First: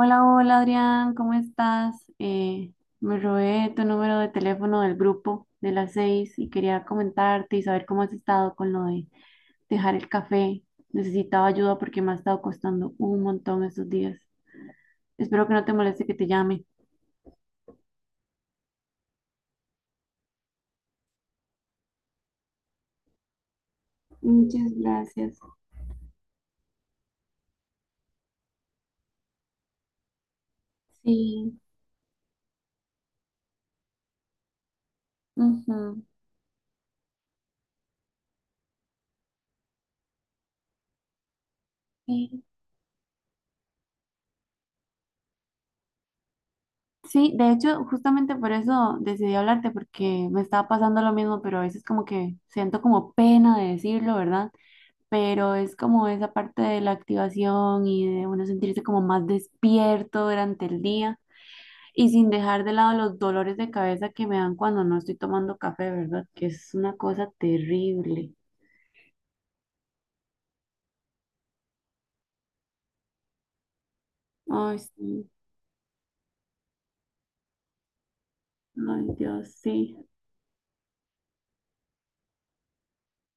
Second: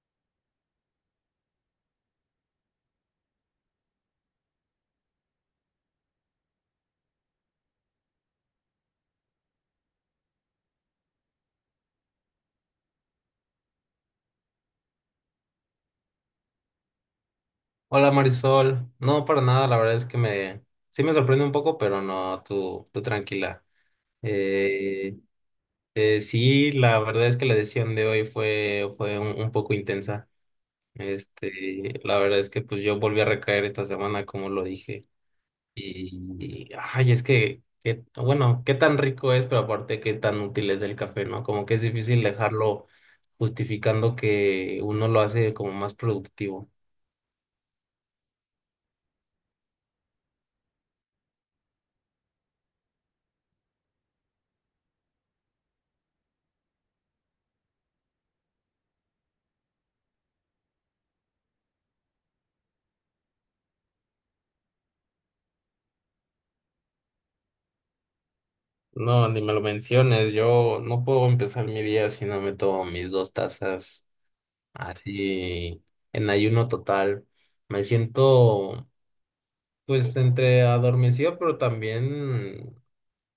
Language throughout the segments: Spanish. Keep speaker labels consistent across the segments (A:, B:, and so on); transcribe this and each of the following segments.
A: Hola, hola Adrián, ¿cómo estás? Me robé tu número de teléfono del grupo de las seis y quería comentarte y saber cómo has estado con lo de dejar el café. Necesitaba ayuda porque me ha estado costando un montón estos días. Espero que no te moleste que te llame.
B: Hola Marisol, no para nada, la verdad es que me sí me sorprende un poco, pero no, tú tranquila.
A: Muchas
B: Eh,
A: gracias.
B: sí, la verdad es que la decisión de hoy fue un poco intensa.
A: Sí.
B: Este, la verdad es que pues yo volví a recaer esta semana, como lo dije.
A: Ujú.
B: Es bueno, qué tan rico es, pero aparte qué tan útil es el café, ¿no? Como que es difícil
A: Sí.
B: dejarlo justificando que uno lo hace como más productivo.
A: Sí, de hecho, justamente por eso decidí hablarte porque me estaba pasando lo mismo, pero a veces como que siento como pena de decirlo, ¿verdad? Pero es como esa parte de la activación y de uno sentirse como más despierto durante el día y sin dejar de lado los dolores de cabeza que me dan cuando no estoy tomando café, ¿verdad? Que es una cosa terrible.
B: No, ni me lo menciones. Yo no puedo empezar mi día si no me tomo mis dos tazas
A: Ay, sí.
B: así en ayuno total. Me siento
A: Ay, Dios, sí.
B: pues entre adormecido, pero también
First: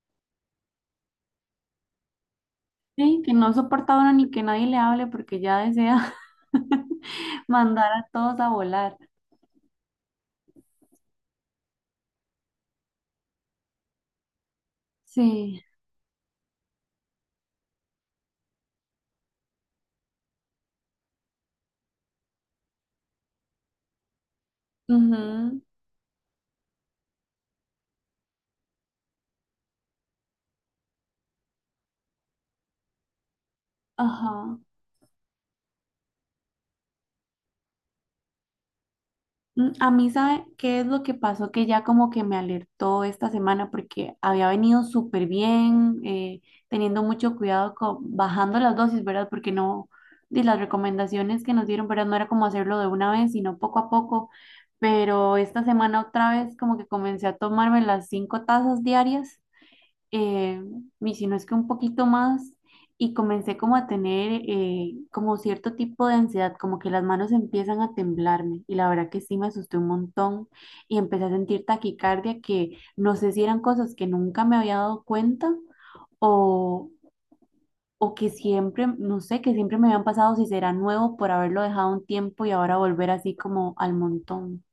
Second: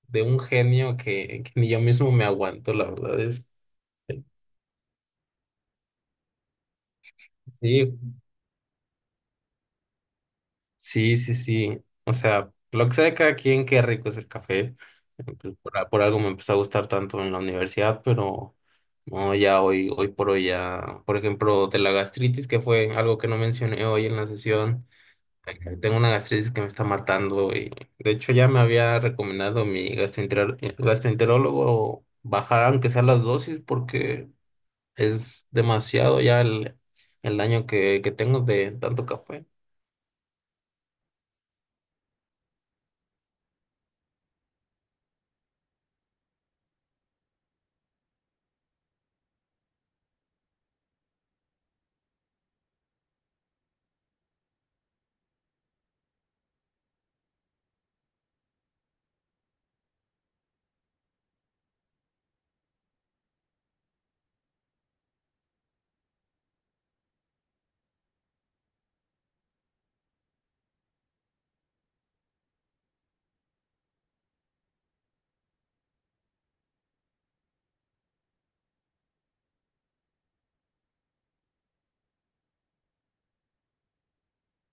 B: de un genio que ni yo mismo me aguanto, la verdad
A: Sí, que
B: es.
A: no soporta uno ni que nadie le hable porque ya desea mandar
B: Sí,
A: a todos a volar.
B: sí, sí, sí. O sea, lo que sea de cada quien, qué rico es el café.
A: Sí.
B: Por algo me empezó a gustar tanto en la universidad, pero no, ya hoy, hoy por hoy ya, por ejemplo, de la gastritis, que fue algo que no mencioné hoy en la sesión.
A: Ujú.
B: Tengo una gastritis que me está matando y de hecho ya me había recomendado mi gastroenterólogo bajar aunque sea las dosis porque
A: Ajá.
B: es demasiado ya el daño que tengo de tanto café.
A: A mí, ¿sabe qué es lo que pasó? Que ya como que me alertó esta semana porque había venido súper bien, teniendo mucho cuidado, bajando las dosis, ¿verdad? Porque no, de las recomendaciones que nos dieron, ¿verdad? No era como hacerlo de una vez, sino poco a poco. Pero esta semana otra vez como que comencé a tomarme las cinco tazas diarias, eh, y si no es que un poquito más, y comencé como a tener, como cierto tipo de ansiedad, como que las manos empiezan a temblarme, y la verdad que sí me asusté un montón, y empecé a sentir taquicardia, que no sé si eran cosas que nunca me había dado cuenta, o, o que siempre, no sé, que siempre me habían pasado, si será nuevo por haberlo dejado un tiempo y ahora volver así como al montón.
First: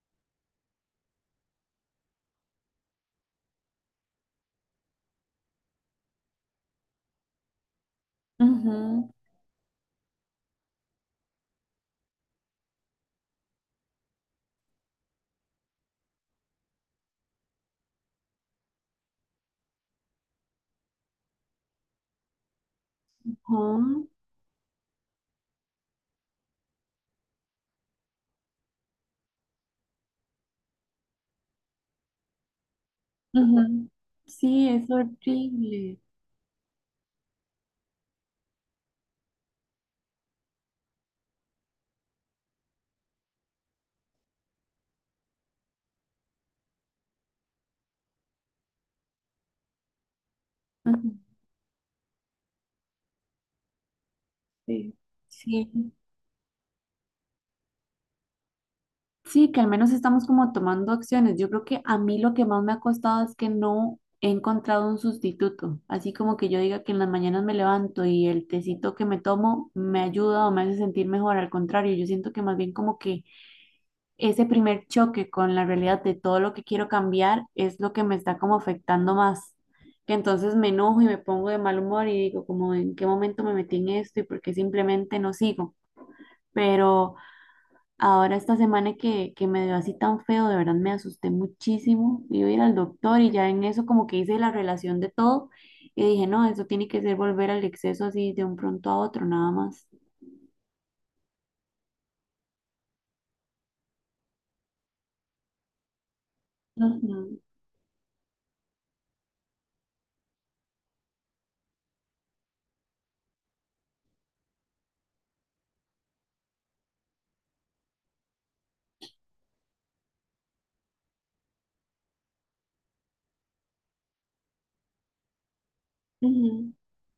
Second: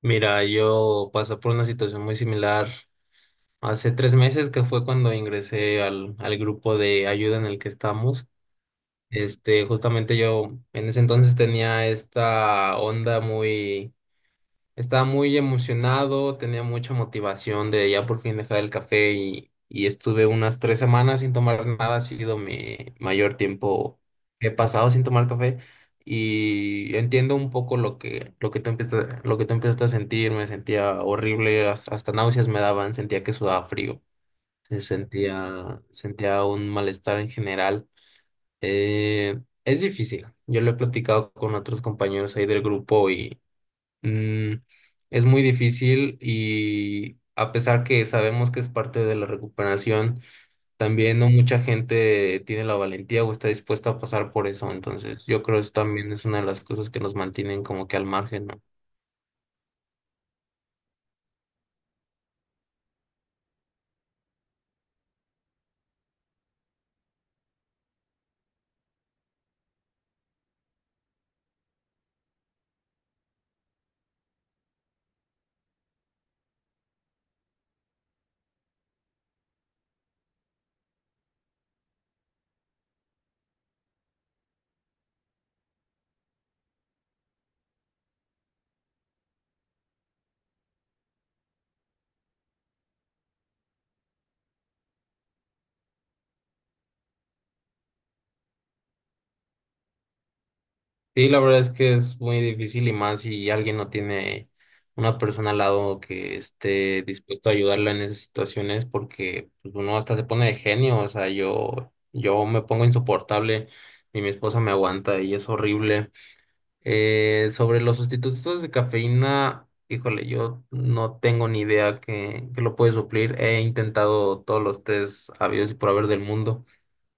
B: Mira, yo pasé por una situación muy similar hace 3 meses que fue cuando ingresé al grupo de ayuda en el que estamos.
A: Ujú.
B: Este, justamente yo en ese entonces tenía esta onda muy estaba muy emocionado, tenía mucha motivación de ya por fin dejar el café y estuve unas 3 semanas sin tomar nada. Ha sido mi mayor tiempo
A: Ujú.
B: que he pasado sin tomar café y entiendo un poco lo que tú empiezas, lo que tú empiezas a sentir. Me sentía horrible, hasta náuseas me daban, sentía que sudaba
A: Ujú.
B: frío,
A: Sí,
B: se
A: es
B: sentía,
A: horrible.
B: sentía un malestar en general. Eh, es difícil. Yo lo he platicado con otros compañeros ahí del grupo. Mm, es muy difícil y a pesar que sabemos que es parte de la recuperación,
A: Ujú.
B: también no mucha gente tiene la valentía o está dispuesta a pasar por eso.
A: Sí.
B: Entonces, yo creo que
A: Sí,
B: eso también es una de las cosas que nos mantienen como que al margen, ¿no?
A: sí, que al menos estamos como tomando acciones. Yo creo que a mí lo que más me ha costado es que no he encontrado un sustituto. Así como que yo diga que en las mañanas me levanto y el tecito que me tomo me ayuda o me hace sentir mejor. Al contrario, yo siento que más bien como que ese primer choque con la realidad de todo lo que quiero cambiar es lo que me está como afectando más. Que entonces me enojo y me pongo de mal humor y digo como en qué momento me metí en esto y por qué simplemente no sigo. Pero. Ahora esta semana que me dio así tan feo, de verdad me asusté muchísimo. Iba a ir al doctor y ya en eso como que hice la relación de todo y dije, no, eso tiene que ser volver al exceso así de un pronto a otro, nada más.
B: Sí, la verdad es que es muy difícil y más si alguien no tiene una persona al lado que esté
A: Ujú.
B: dispuesto a ayudarla en esas situaciones porque pues, uno hasta se pone de genio, o sea, yo me pongo insoportable y mi esposa me aguanta y es horrible. Sobre los sustitutos de cafeína, híjole, yo no tengo ni idea que lo puede suplir. He intentado todos los tés habidos y por haber del mundo.
A: Ujú.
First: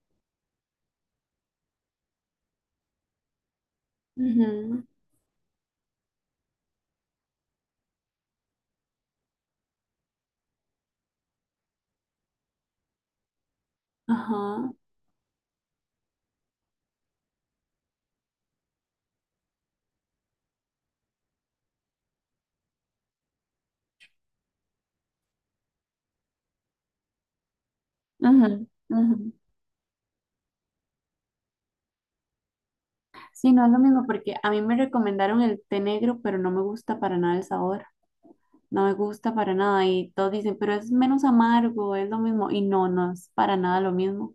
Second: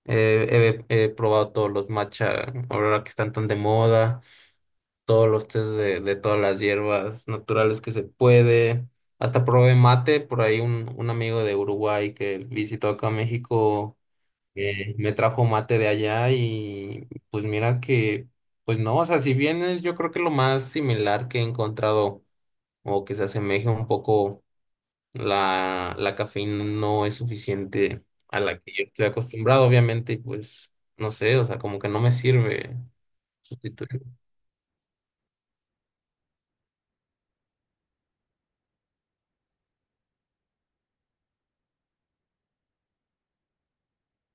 B: He probado todos los matcha, ahora que están tan de moda,
A: Ujú.
B: todos los tés de todas las hierbas naturales que se puede. Hasta probé mate, por ahí un amigo de Uruguay que visitó acá a México
A: Ajá.
B: me trajo mate de allá y pues mira que, pues no, o sea, si bien es yo creo que lo más similar que he encontrado o que se asemeje un poco la cafeína no es suficiente a la
A: Ujú.
B: que yo estoy
A: Ujú.
B: acostumbrado, obviamente, y pues no sé, o sea, como que no me sirve
A: Sí, no es lo
B: sustituir.
A: mismo porque a mí me recomendaron el té negro, pero no me gusta para nada el sabor. No me gusta para nada. Y todos dicen, pero es menos amargo, es lo mismo. Y no, no es para nada lo mismo.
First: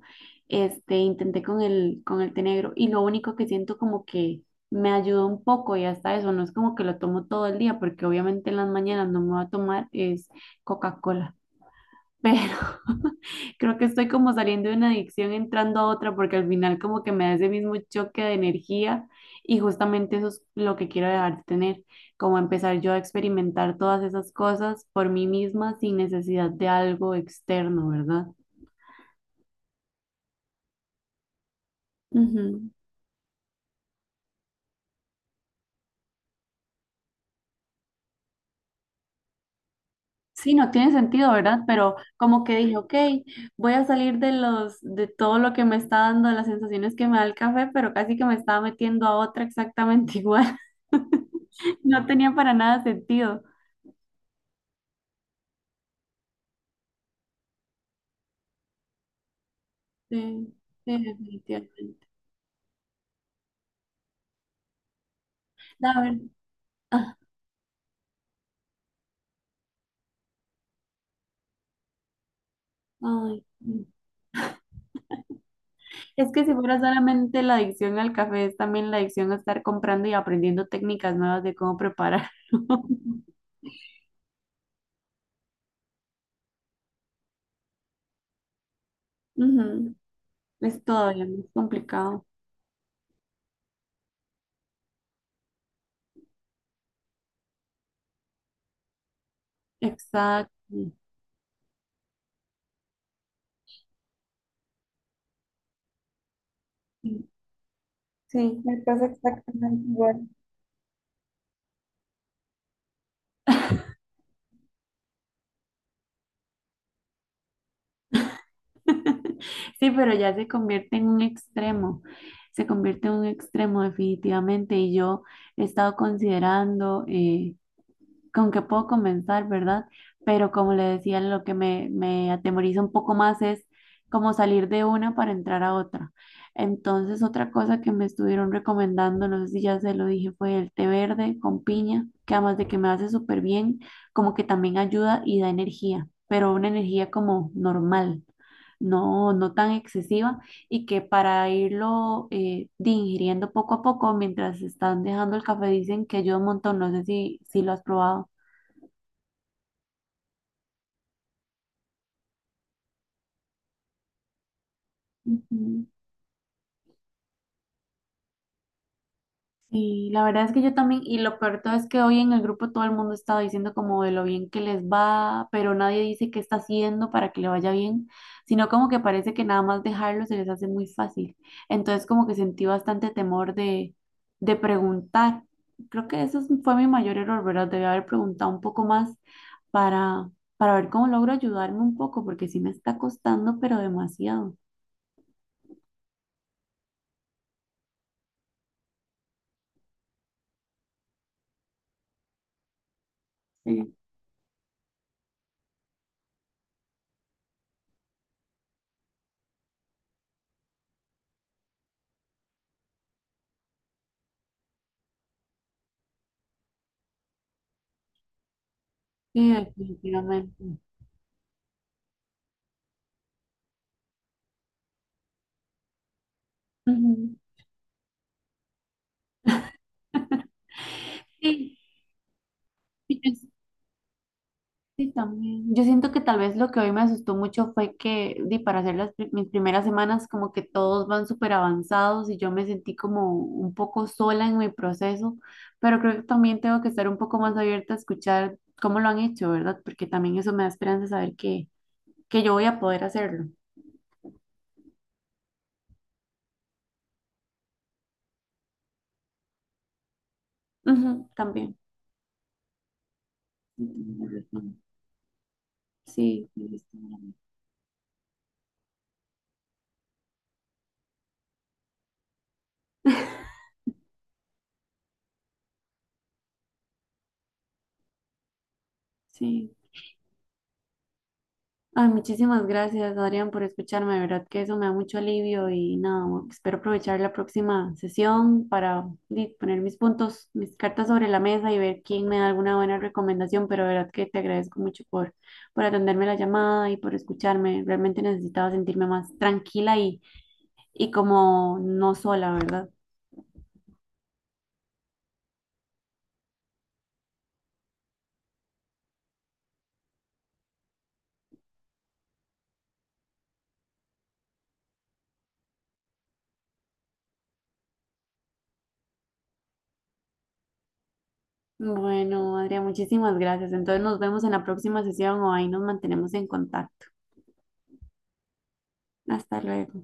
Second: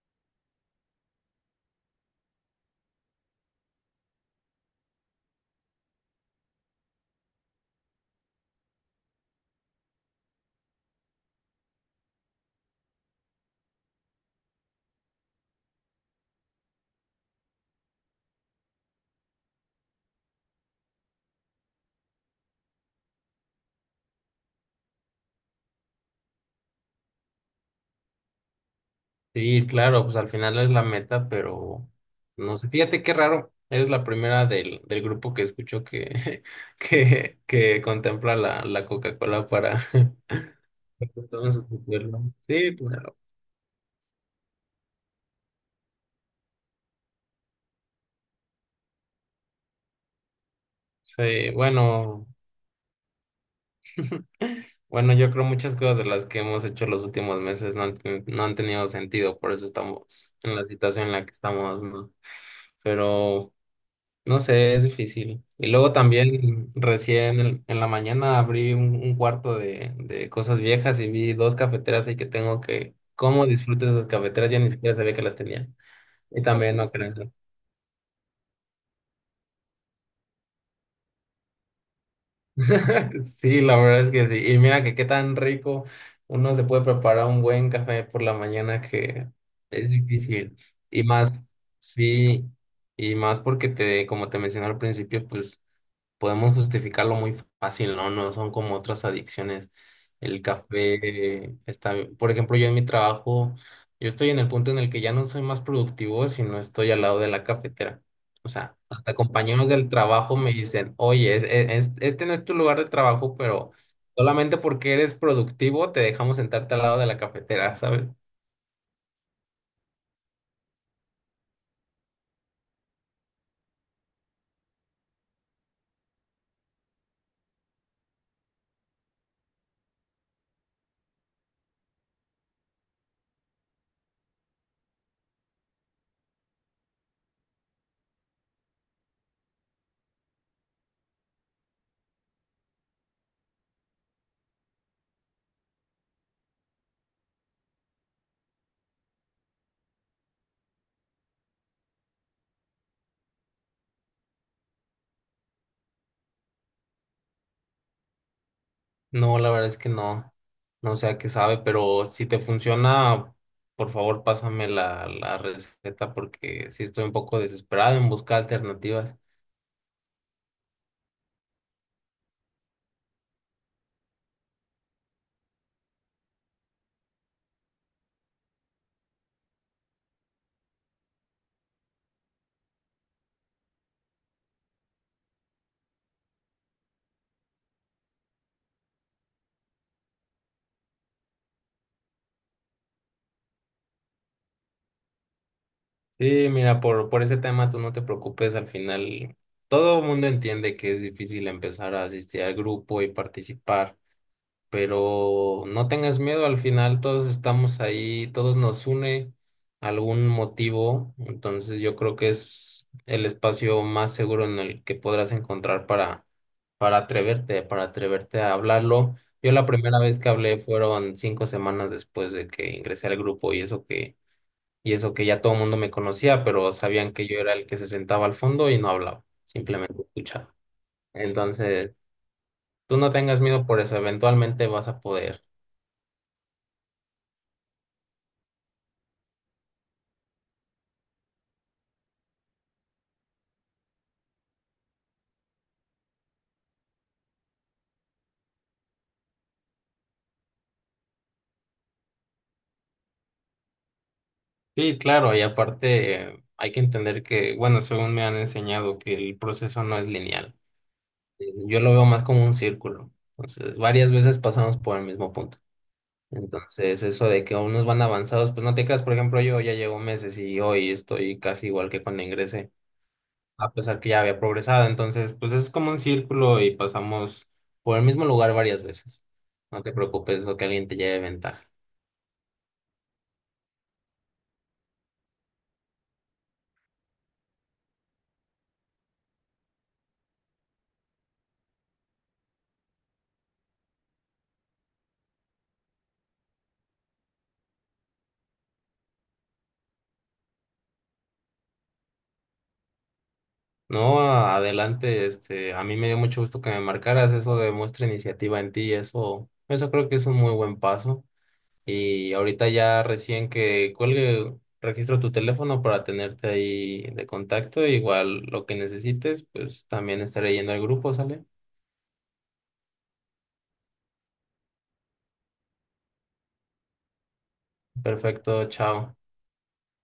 A: Este, intenté con el té negro y lo único que siento como que me ayudó un poco y hasta eso, no es como que lo tomo todo el día, porque obviamente en las mañanas no me va a tomar es Coca-Cola, pero creo que estoy como saliendo de una adicción entrando a otra porque al final como que me da ese mismo choque de energía y justamente eso es lo que quiero dejar de tener, como empezar yo a experimentar todas esas cosas por mí misma sin necesidad de algo externo, ¿verdad?
B: Sí, claro, pues al final es la meta, pero no sé,
A: Ujú.
B: fíjate qué raro. Eres la primera del grupo que escucho que, que contempla la Coca-Cola para,
A: Sí, no tiene sentido,
B: vamos
A: ¿verdad? Pero
B: a...
A: como que
B: Sí,
A: dije, ok,
B: claro.
A: voy a salir de los, de todo lo que me está dando, de las sensaciones que me da el café, pero casi que me estaba metiendo a otra exactamente igual.
B: Sí,
A: No
B: bueno,
A: tenía para nada sentido.
B: bueno, yo creo muchas cosas de las que hemos hecho los últimos meses no no han tenido sentido, por eso estamos
A: Sí,
B: en la
A: sí,
B: situación en la que estamos,
A: definitivamente.
B: ¿no? Pero no sé, es difícil. Y luego
A: A ver.
B: también
A: Ah.
B: recién en la mañana abrí un cuarto de cosas viejas y vi dos cafeteras ahí que tengo que,
A: Ay.
B: ¿cómo
A: Mm.
B: disfruto esas cafeteras? Ya ni siquiera sabía que las tenía.
A: Es
B: Y
A: que si fuera
B: también no creo.
A: solamente la adicción al café, es también la adicción a estar comprando y aprendiendo técnicas nuevas de cómo prepararlo.
B: Sí, la verdad es que sí. Y mira que qué tan rico uno se puede preparar un buen café por la mañana que es
A: Ujú.
B: difícil.
A: Es
B: Y
A: todavía más
B: más,
A: complicado.
B: sí, y más porque te, como te mencioné al principio, pues podemos justificarlo muy fácil, ¿no? No son como otras adicciones. El
A: Exacto.
B: café está, por ejemplo, yo en mi trabajo, yo estoy en el punto en el que ya no soy más productivo si no estoy al lado de
A: Sí.
B: la cafetera. O
A: Sí,
B: sea,
A: me pasa
B: hasta compañeros
A: exactamente
B: del
A: igual.
B: trabajo me dicen, oye, este no es tu lugar de trabajo, pero solamente porque eres productivo te dejamos sentarte al lado de la cafetera, ¿sabes?
A: Sí, pero ya se convierte en un extremo, se convierte en un extremo definitivamente y yo he estado considerando, con que puedo comenzar, ¿verdad? Pero como le decía, lo que me atemoriza un poco más es como salir de una para entrar a otra. Entonces, otra cosa que me estuvieron recomendando, no sé si ya se lo dije, fue el té verde con piña, que además de que me hace súper bien, como que también ayuda y da energía, pero una energía como normal, no, no tan excesiva y que para irlo, de ingiriendo poco a poco mientras están dejando el café dicen que ayuda un montón. No sé si lo has probado.
B: No, la verdad es que no. No sé a qué sabe, pero si te funciona, por favor, pásame la
A: Ujú.
B: receta porque sí estoy un poco desesperado en buscar alternativas.
A: Sí, la verdad es que yo también, y lo peor de todo es que hoy en el grupo todo el mundo está diciendo como de lo bien que les va, pero nadie dice qué está haciendo para que le vaya bien, sino como que parece que nada más dejarlo se les hace muy fácil. Entonces como que sentí bastante temor de preguntar. Creo que eso fue mi mayor error, ¿verdad? Debí haber preguntado un poco más para, para ver cómo logro ayudarme un poco, porque sí me está costando, pero demasiado.
B: Sí, mira, por ese tema tú no te preocupes. Al final, todo el mundo entiende que es difícil empezar a asistir al grupo y
A: Sí.
B: participar. Pero no tengas miedo, al final todos estamos ahí, todos nos une algún motivo, entonces yo creo que es el espacio más seguro en el que podrás encontrar para atreverte a hablarlo.
A: Sí,
B: Yo la primera vez que hablé
A: definitivamente.
B: fueron 5 semanas después de que ingresé al grupo y eso que ya todo el mundo me conocía, pero sabían que
A: Ujú.
B: yo era el que se sentaba al fondo y no hablaba, simplemente escuchaba.
A: Sí.
B: Entonces, tú no tengas miedo por eso, eventualmente vas a
A: Sí,
B: poder.
A: también. Yo siento que tal vez lo que hoy me asustó mucho fue que, para hacer mis primeras semanas, como que todos van súper avanzados y yo me sentí como un poco sola en mi proceso, pero creo que también tengo que estar un poco más abierta a escuchar cómo lo han hecho, ¿verdad? Porque también eso me da esperanza de saber que yo voy a poder hacerlo.
B: Sí, claro, y aparte hay que entender que, bueno, según me han enseñado, que el proceso no es lineal.
A: Ujú, también.
B: Yo lo veo más como un círculo. Entonces,
A: Sí,
B: varias
A: tienes
B: veces pasamos
A: razón.
B: por el mismo punto.
A: Sí. Tienes
B: Entonces, eso
A: razón.
B: de que unos van avanzados, pues no te creas, por ejemplo, yo ya llevo meses y hoy estoy casi igual que cuando ingresé, a pesar que ya había progresado. Entonces, pues es como un círculo y pasamos por el mismo lugar varias veces.
A: Sí.
B: No te preocupes, eso que alguien te lleve ventaja.
A: Ay, muchísimas gracias, Adrián, por escucharme. De verdad que eso me da mucho alivio y nada, espero aprovechar la próxima sesión para, poner mis puntos, mis cartas sobre la mesa y ver quién me da alguna buena recomendación. Pero de verdad que te agradezco mucho por atenderme la llamada y por escucharme. Realmente necesitaba sentirme más tranquila y como no sola, ¿verdad?
B: No, adelante, este, a mí me dio mucho gusto que me marcaras, eso demuestra iniciativa en ti, eso creo que es un muy buen paso. Y ahorita ya recién que cuelgue, registro tu teléfono para tenerte ahí de contacto, igual lo que necesites, pues también estaré yendo al grupo, ¿sale?
A: Bueno, Adrián, muchísimas gracias. Entonces nos vemos en la próxima sesión o ahí nos mantenemos en contacto.
B: Perfecto, chao.
A: Hasta luego.